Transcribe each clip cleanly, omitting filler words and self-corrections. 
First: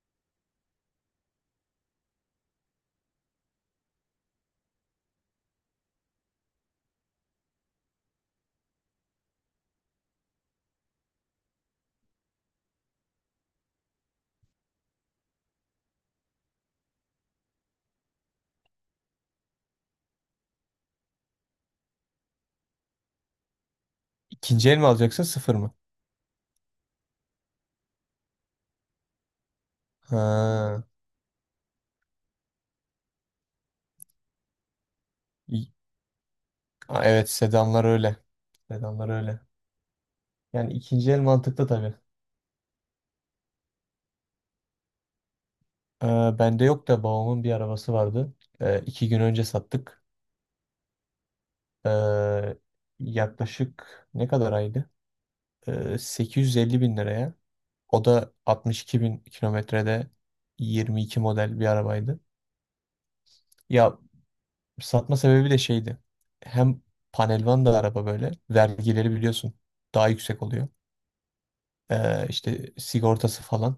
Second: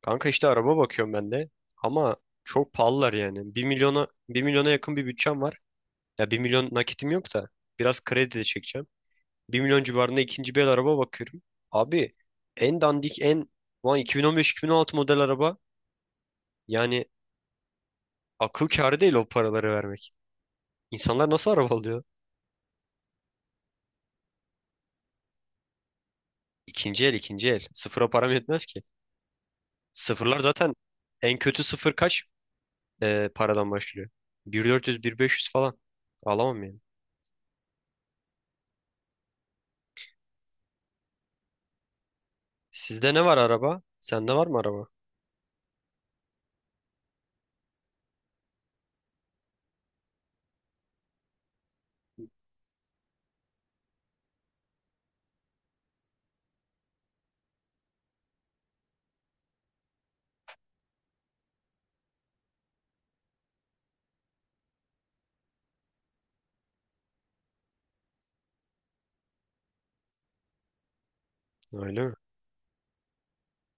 Kanka, işte araba bakıyorum ben de. Ama çok pahalılar yani. Bir milyona yakın bir bütçem var. Ya, bir milyon nakitim yok da biraz kredi de çekeceğim. Bir milyon civarında ikinci bir el araba bakıyorum. Abi, en dandik en lan 2015-2016 model araba, yani akıl kârı değil o paraları vermek. İnsanlar nasıl araba alıyor? İkinci el mi alacaksın sıfır mı? İkinci el, ikinci el. Sıfıra param yetmez ki. Sıfırlar zaten, Ha. en kötü sıfır kaç paradan başlıyor? Bin dört yüz, bin beş yüz İ- falan. Alamam ya. Aa, evet sedanlar öyle. Sedanlar öyle. Yani ikinci el mantıklı tabii. Sizde ne var araba? Sende var mı araba? Ee, Bende yok da babamın bir arabası vardı. İki gün önce sattık. Ee, Yaklaşık ne kadar aydı? 850 bin liraya. O da 62 bin kilometrede 22 model bir arabaydı. Ya satma sebebi de şeydi. Hem panelvan da araba böyle. Vergileri biliyorsun daha yüksek oluyor. Öyle mi? İşte sigortası falan.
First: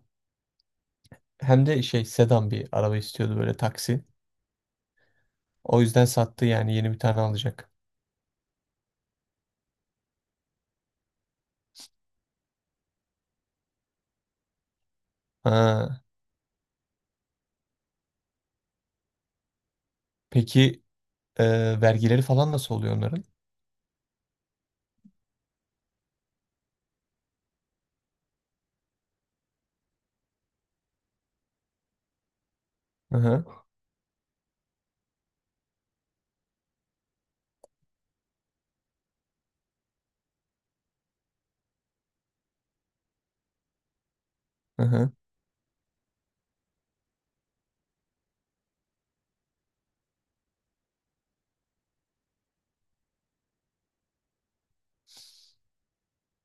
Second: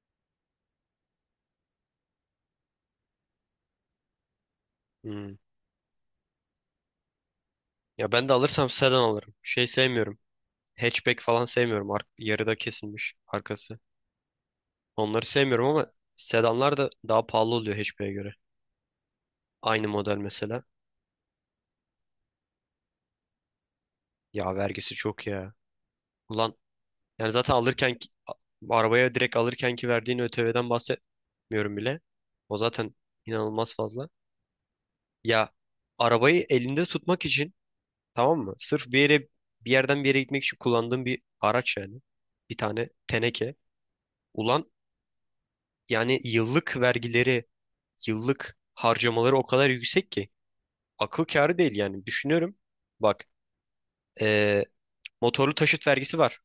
Hem de şey sedan bir araba istiyordu böyle taksi. Hmm. O yüzden sattı yani yeni bir tane alacak. Ya, ben de alırsam sedan alırım. Şey sevmiyorum. Hatchback falan sevmiyorum. Ar yarıda kesilmiş arkası. Onları sevmiyorum ama Ha. sedanlar da daha pahalı oluyor hatchback'e göre. Aynı model mesela. Peki, vergileri falan nasıl oluyor onların? Ya, vergisi çok ya. Ulan, yani zaten arabaya direkt alırken ki verdiğin ÖTV'den bahsetmiyorum bile. O zaten Hı hı. inanılmaz fazla. Ya, arabayı elinde tutmak için, tamam mı? Sırf bir yerden bir yere gitmek için kullandığım bir araç yani. Bir tane teneke. Ulan, Hı hı. yani yıllık vergileri, yıllık harcamaları o kadar yüksek ki akıl kârı değil yani. Düşünüyorum. Bak, eee, motorlu taşıt vergisi var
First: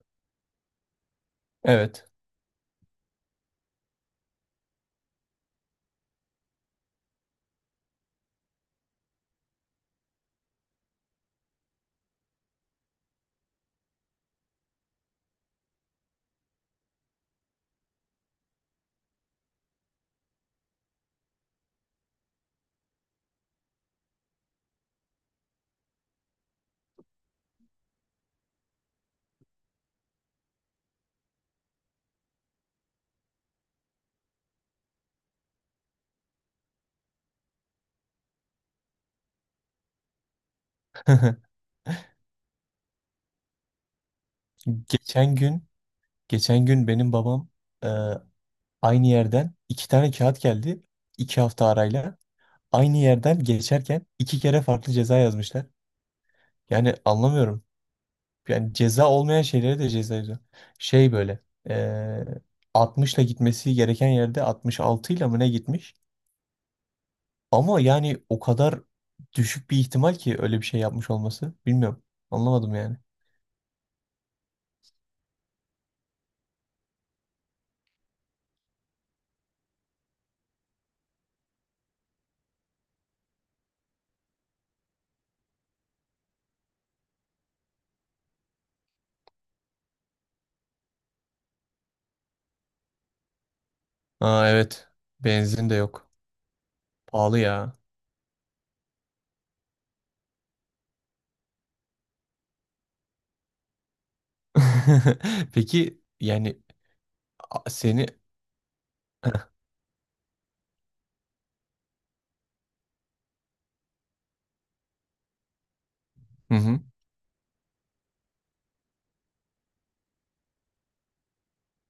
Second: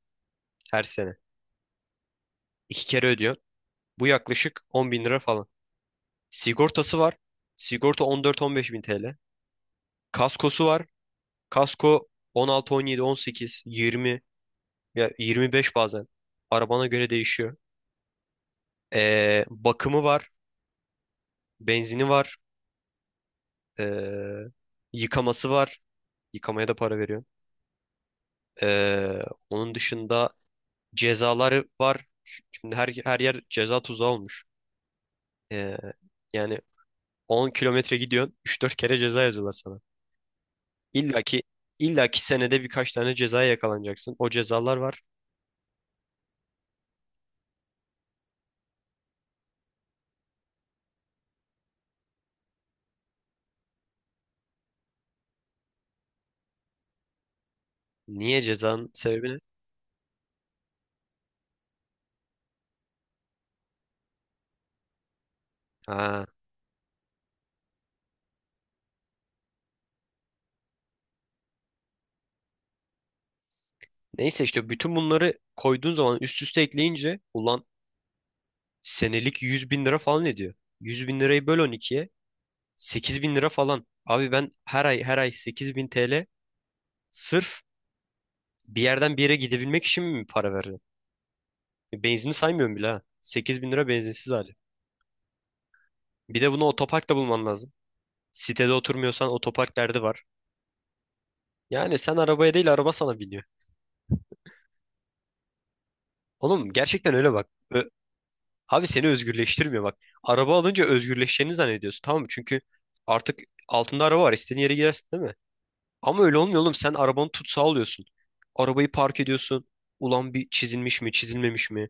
her sene. Evet. İki kere ödüyor. Bu yaklaşık 10 bin lira falan. Sigortası var. Sigorta 14-15 bin TL. Kaskosu var. Kasko 16, 17, 18, 20, ya 25 bazen. Arabana göre değişiyor. Bakımı var, benzini var, ee, yıkaması var. Yıkamaya da para veriyorum. Ee, onun dışında cezaları var. Şimdi her yer ceza tuzağı olmuş. Ee, yani 10 kilometre gidiyorsun, üç dört kere ceza yazıyorlar sana. İlla ki, illa ki senede birkaç tane cezaya yakalanacaksın. O cezalar var. Geçen gün geçen gün benim babam, e, aynı yerden iki tane kağıt geldi, iki hafta arayla. Aynı yerden geçerken iki kere farklı ceza yazmışlar. Yani anlamıyorum. Niye, Yani cezanın ceza sebebi ne? olmayan şeylere de ceza yazıyor. Şey böyle eee 60'la gitmesi gereken yerde 66 ile mı ne gitmiş? Ha, Ama yani o kadar düşük bir ihtimal ki öyle bir şey yapmış olması. Bilmiyorum. Anlamadım yani. neyse, işte bütün bunları koyduğun zaman üst üste ekleyince, ulan senelik 100 bin lira falan ediyor. 100 bin lirayı böl on ikiye. 8 bin lira falan. Abi, ben her ay her ay 8 bin TL sırf bir yerden bir yere gidebilmek için mi para verdim? Benzini saymıyorum bile ha. 8 bin lira benzinsiz Aa, hali. evet. Benzin de yok. Bir de bunu otoparkta Pahalı bulman lazım. ya. Sitede oturmuyorsan otopark derdi var. Yani sen arabaya değil, araba sana biniyor. Peki yani, Oğlum, gerçekten öyle bak. a- seni Abi, seni özgürleştirmiyor bak. Araba alınca özgürleşeceğini zannediyorsun, tamam mı? Çünkü artık altında araba var. İstediğin yere girersin, değil mi? Ama öyle Hı olmuyor oğlum. hı. Sen arabanı tutsağı alıyorsun. Arabayı park ediyorsun. Ulan, bir çizilmiş mi, çizilmemiş mi?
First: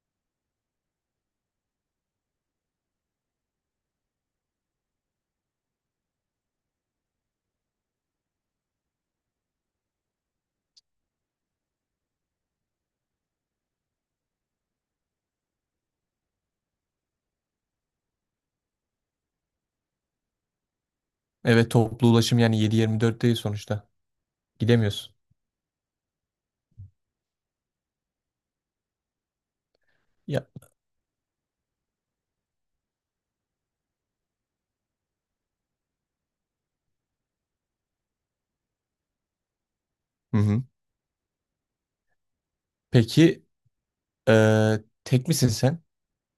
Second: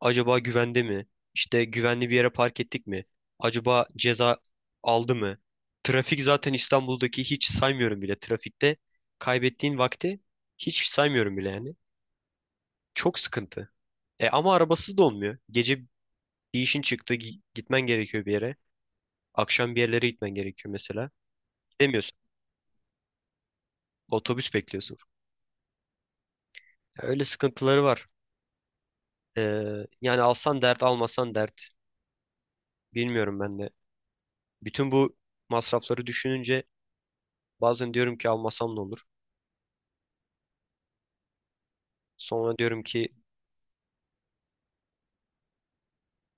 Acaba güvende mi? İşte güvenli bir yere park ettik mi? Acaba ceza aldı mı? Trafik zaten, İstanbul'daki hiç saymıyorum bile. Trafikte kaybettiğin vakti hiç saymıyorum bile yani. Çok sıkıntı. E ama arabasız da olmuyor. Gece bir işin çıktı, gitmen gerekiyor bir yere. Akşam bir yerlere gitmen gerekiyor mesela. Evet, toplu Demiyorsun, ulaşım yani 7-24 değil sonuçta. otobüs bekliyorsun. Gidemiyorsun. Ya, öyle sıkıntıları var. Ee, yani Ya. alsan dert, almasan dert. Bilmiyorum ben de. Bütün bu masrafları düşününce bazen diyorum ki, almasam ne olur. Hı hı. Sonra diyorum ki, Peki, Ee, tek misin sen?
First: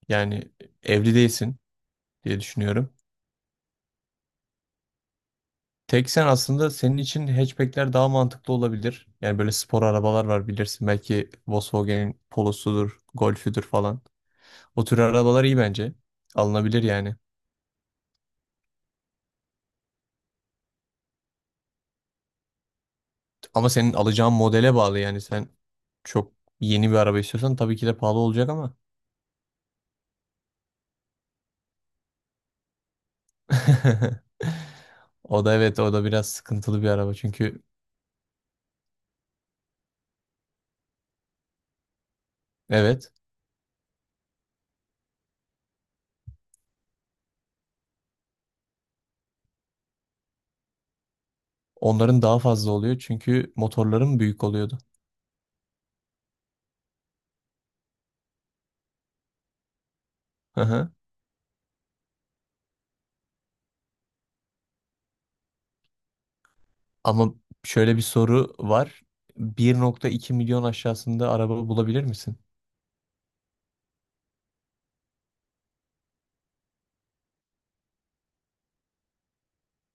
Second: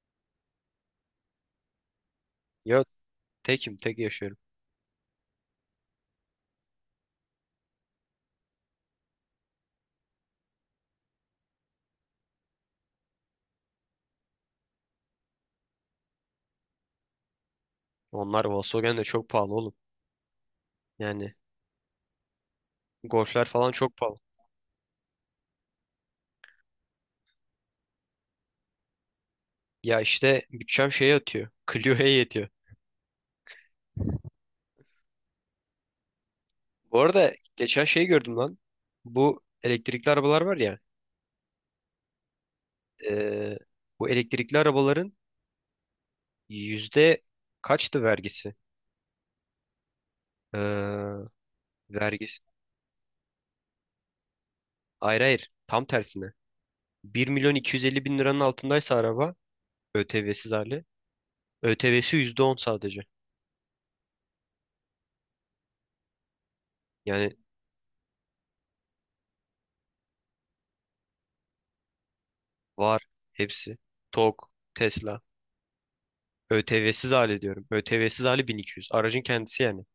Yani evli değilsin diye ya düşünüyorum. tekim, tek yaşıyorum. Tek sen, aslında senin için hatchbackler daha mantıklı olabilir. Yani böyle spor arabalar var, bilirsin. Belki Volkswagen'in Polo'sudur, Golf'üdür falan. O tür arabalar iyi bence. Alınabilir yani. Onlar, Volkswagen de çok pahalı oğlum. Yani Golf'ler Ama falan senin çok pahalı. alacağın modele bağlı yani. Sen çok yeni bir araba istiyorsan tabii ki de pahalı olacak ama. Ya işte, bütçem şeye yatıyor. Clio'ya yetiyor. O da evet, o da biraz sıkıntılı bir Bu araba arada çünkü geçen şey gördüm lan. Bu elektrikli arabalar var ya. evet, ee, bu elektrikli arabaların yüzde kaçtı vergisi? Ee, onların vergisi. daha fazla oluyor çünkü motorların büyük oluyordu. Hayır, hayır. Tam tersine. Bir milyon 250 bin liranın altındaysa araba ÖTV'siz hali. ÖTV'si %10 sadece. Ama Yani şöyle bir soru var. Bir nokta iki milyon aşağısında araba bulabilir misin? var, hepsi. TOG, Tesla. ÖTV'siz hali diyorum. ÖTV'siz hali bin iki yüz, aracın kendisi yani.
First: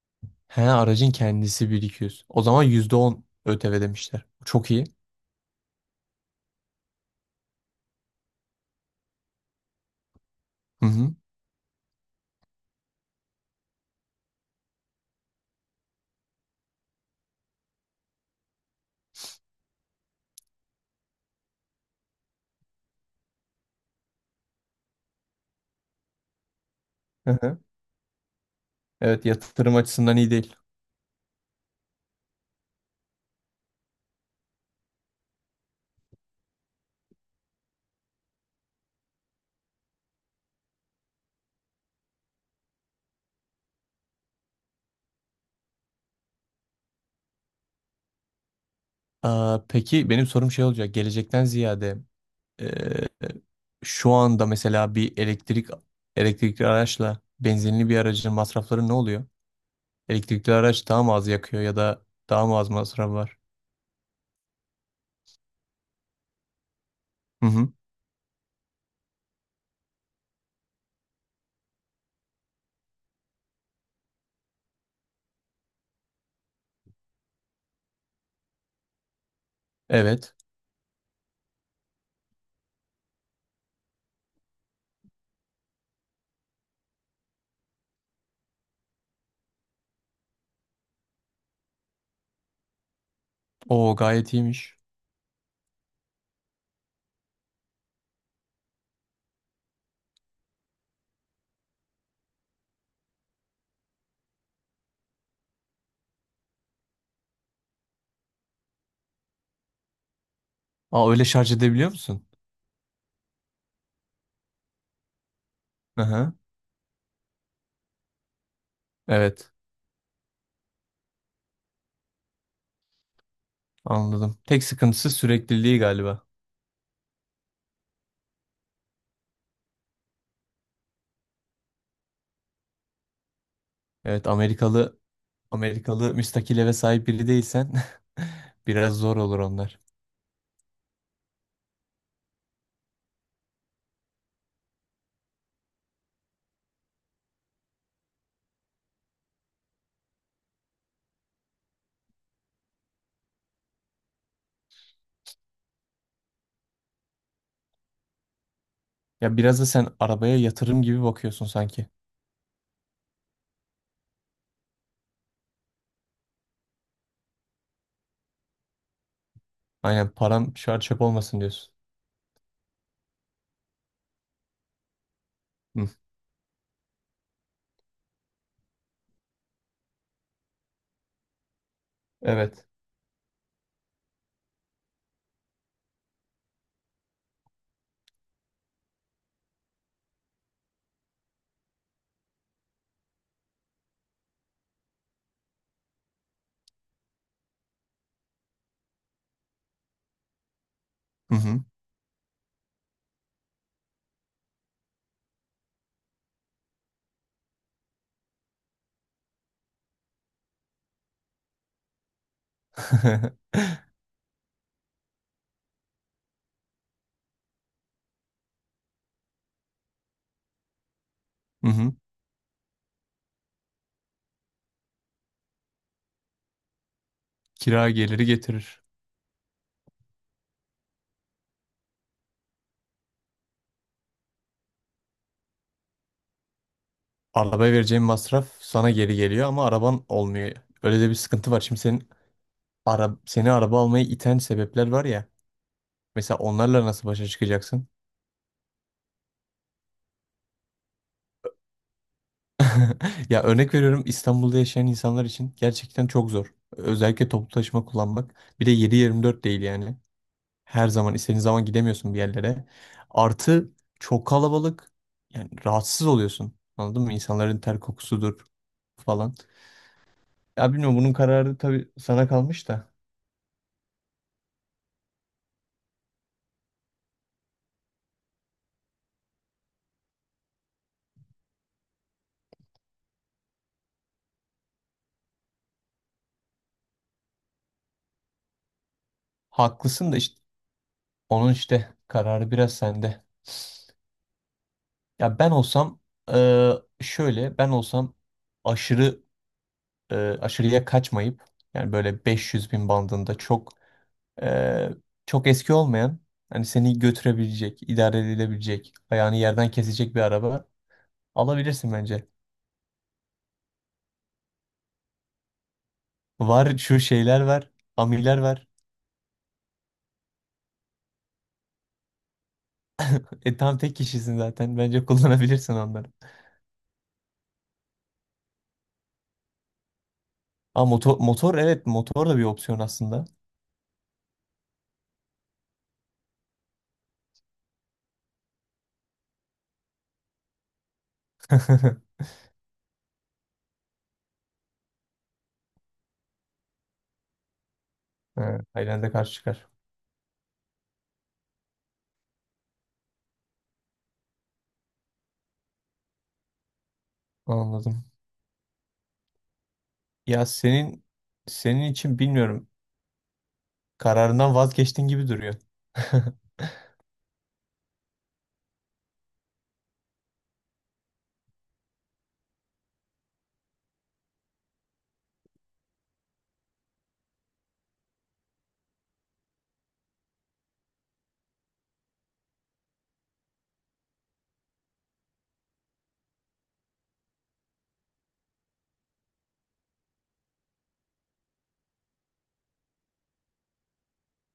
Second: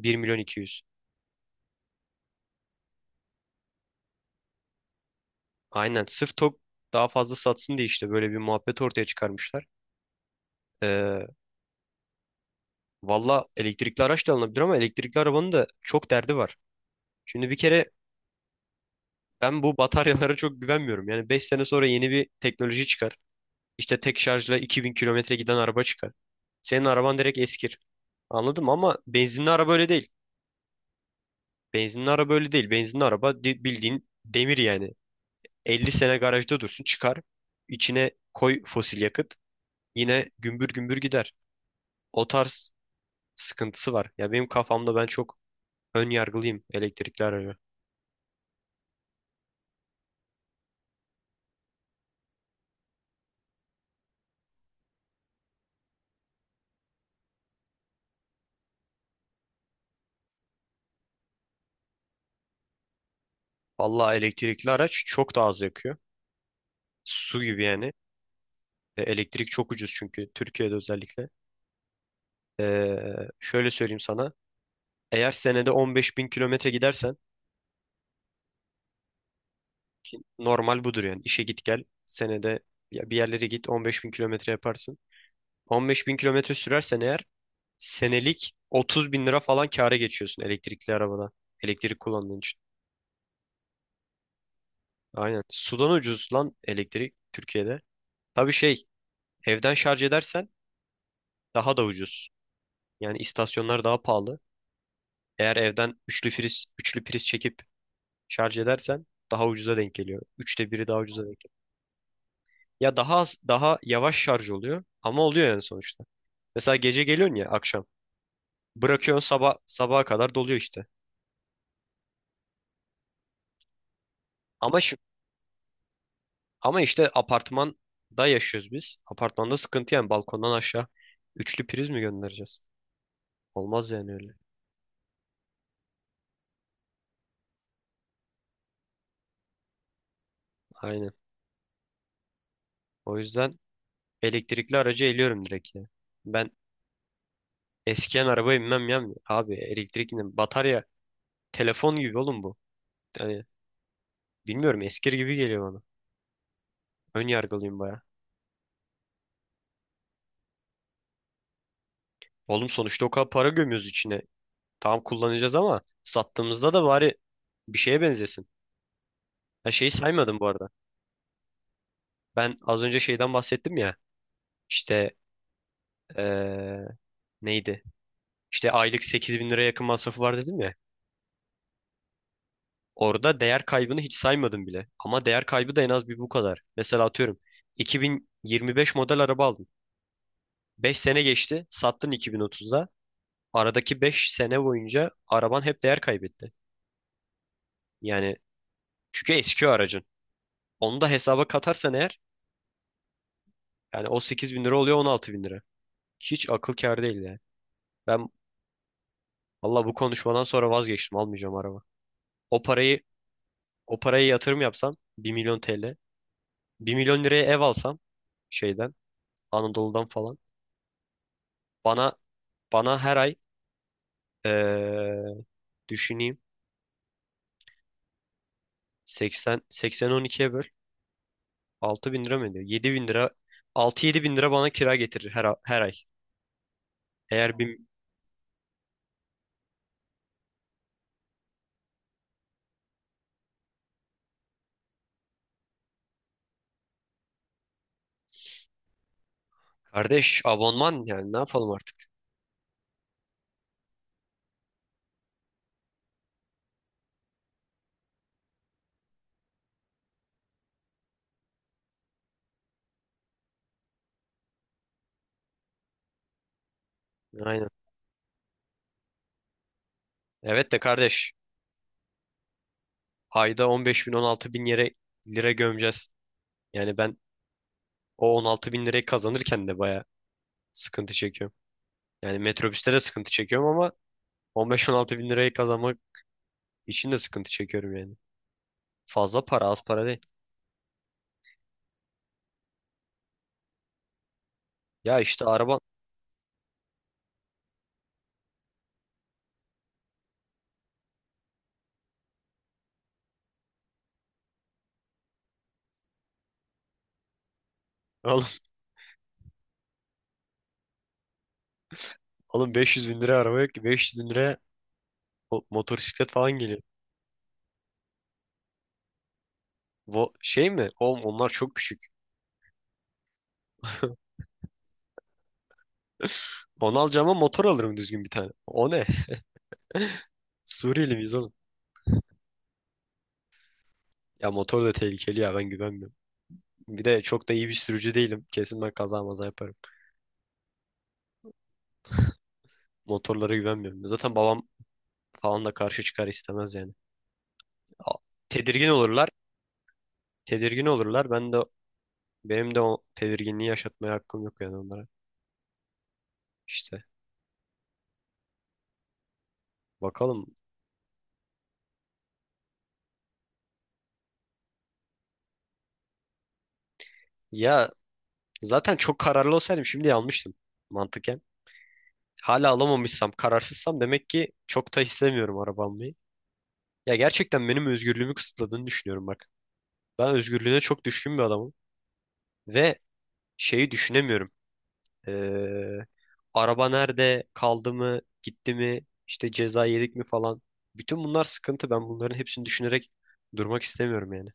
Bir milyon iki He yüz. aracın kendisi 1.200. O zaman %10 ÖTV demişler. Çok iyi. Aynen. Sırf TOG daha fazla satsın diye, işte böyle bir muhabbet ortaya çıkarmışlar. Hı hı. Ee, valla elektrikli araç da alınabilir ama elektrikli arabanın da çok derdi var. Şimdi bir kere, ben bu bataryalara çok güvenmiyorum. Yani 5 sene sonra yeni bir teknoloji çıkar. İşte tek şarjla 2 bin kilometre giden araba çıkar. Senin araban Hı direkt hı. eskir. Anladım ama Evet, benzinli araba yatırım öyle değil. açısından iyi değil. Benzinli araba öyle değil. Benzinli araba bildiğin demir yani. 50 sene garajda dursun çıkar. İçine koy fosil yakıt. Yine gümbür gümbür gider. O tarz sıkıntısı var. Ya, benim kafamda ben çok ön yargılıyım elektrikli araca. Aa, peki benim sorum şey olacak. Gelecekten ziyade, e, şu anda mesela bir elektrikli araçla benzinli bir aracın masrafları ne oluyor? Elektrikli araç daha mı az yakıyor ya da daha mı az masraf var? Vallahi elektrikli araç çok daha az yakıyor. Su Hı gibi hı. yani. E, elektrik çok ucuz çünkü Türkiye'de özellikle. Ee, şöyle söyleyeyim sana. Eğer senede 15 bin kilometre gidersen, Evet. normal budur yani. İşe git gel, senede ya bir yerlere git, 15 bin kilometre yaparsın. 15 bin kilometre sürersen eğer, senelik 30 bin lira falan kâra geçiyorsun elektrikli arabada. Elektrik kullandığın için. O gayet iyiymiş. Aynen. Sudan ucuz lan elektrik Türkiye'de. Tabii, şey, evden şarj edersen daha da ucuz. Yani istasyonlar daha pahalı. Eğer evden üçlü priz çekip şarj edersen daha ucuza denk geliyor. Üçte biri daha Aa, ucuza öyle denk. şarj edebiliyor musun? Ya daha az, daha yavaş şarj oluyor ama oluyor yani Hı sonuçta. hı. Mesela gece geliyorsun, ya akşam. Bırakıyorsun, Evet, sabah sabaha kadar doluyor işte. anladım. Tek Ama şi- sıkıntısı sürekliliği galiba. Ama işte apartmanda yaşıyoruz biz. Apartmanda sıkıntı yani, balkondan aşağı üçlü priz mi göndereceğiz? Olmaz yani Evet, öyle. Amerikalı müstakil eve sahip biri değilsen biraz zor olur onlar. Aynen. O yüzden elektrikli aracı eliyorum direkt ya. Ben eskiyen arabaya binmem ya. Abi, elektrikli batarya telefon gibi oğlum bu. Yani bilmiyorum, eskir gibi geliyor bana. Ön yargılıyım baya. Ya, biraz da sen arabaya yatırım gibi bakıyorsun sanki. Oğlum, sonuçta o kadar para gömüyoruz içine. Tamam, kullanacağız ama sattığımızda da bari bir şeye benzesin. Ha, şeyi Aynen, saymadım bu param arada. şu an çöp olmasın diyorsun. Ben az önce şeyden bahsettim ya. İşte Hı. eee, neydi? İşte aylık 8 bin liraya yakın masrafı var dedim ya. Evet. Orada değer kaybını hiç saymadım bile. Ama değer kaybı da en az bir bu kadar. Mesela atıyorum, 2025 model araba aldın. 5 sene geçti, sattın 2030'da. Aradaki 5 sene boyunca araban hep değer kaybetti. Yani, çünkü eski o aracın. Onu da Hı hesaba hı. katarsan eğer, yani o 8 bin lira oluyor 16 bin lira. Hiç akıl kâr değil ya. Ben valla bu konuşmadan sonra vazgeçtim. Almayacağım araba. O parayı o parayı yatırım yapsam, bir milyon TL. Bir milyon liraya ev alsam şeyden, Anadolu'dan falan. Hı hı. Bana bana her ay eee, düşüneyim. Kira geliri getirir. 80 12'ye böl. 6 bin lira mı ediyor? 7 bin lira, 6-7 bin lira bana kira getirir her ay. Eğer Arabaya bir, vereceğin masraf sana geri geliyor ama araban olmuyor. Öyle de bir sıkıntı var. Şimdi senin, seni araba almaya iten sebepler var ya. Mesela onlarla nasıl başa çıkacaksın? kardeş, abonman yani ne yapalım artık? Ya örnek veriyorum, İstanbul'da yaşayan insanlar için gerçekten çok zor. Özellikle toplu taşıma kullanmak. Bir de 7-24 değil yani. Her zaman istediğin zaman gidemiyorsun bir yerlere. Artı çok kalabalık. Yani rahatsız oluyorsun. Anladın mı? İnsanların Aynen. ter kokusudur falan. Evet Ya de bilmiyorum, bunun kardeş, kararı tabii sana kalmış da. ayda 15 bin 16 bin yere lira gömeceğiz. Yani ben, o 16 bin lirayı kazanırken de baya sıkıntı çekiyorum. Yani metrobüste de sıkıntı çekiyorum ama 15-16 bin lirayı kazanmak için de sıkıntı çekiyorum yani. Fazla para, az para Haklısın da değil. işte, onun işte kararı biraz sende. Ya Ya işte, ben araba olsam şöyle ben olsam, aşırı, e, aşırıya kaçmayıp, yani böyle 500 bin bandında, e, çok eski olmayan, hani seni götürebilecek, idare alın, edilebilecek, ayağını yerden kesecek bir araba alabilirsin bence. alın, 500 bin liraya araba yok ki, 500 bin liraya o motosiklet falan Var geliyor. şu şeyler var, amiler var. Bu şey mi? Oğlum onlar çok küçük. E tam tek kişisin zaten. Bence kullanabilirsin onları. Onu alacağıma motor alırım düzgün bir tane. O ne? Ama Suriyeli motor, miyiz oğlum? motor evet, motor da bir opsiyon aslında. Ya motor da tehlikeli ya, ben güvenmiyorum. Bir de çok da iyi bir sürücü değilim. Kesin ben kaza maza yaparım. Motorlara güvenmiyorum. Zaten babam falan da karşı çıkar, istemez yani. A- Ha, Tedirgin aynen de olurlar. karşı çıkar. Tedirgin olurlar. Ben de, benim de o tedirginliği yaşatmaya hakkım yok yani onlara. İşte Anladım. Ya, bakalım. senin için bilmiyorum. Kararından vazgeçtin gibi duruyor. Ya, zaten çok kararlı olsaydım şimdi almıştım mantıken. Hala alamamışsam, kararsızsam demek ki çok da istemiyorum araba almayı. Ya, gerçekten benim özgürlüğümü kısıtladığını düşünüyorum bak. Ben özgürlüğüne çok düşkün bir adamım ve şeyi düşünemiyorum. Ee, araba nerede kaldı mı, gitti mi, işte ceza yedik mi falan. Bütün bunlar sıkıntı. Ben bunların hepsini düşünerek durmak istemiyorum yani.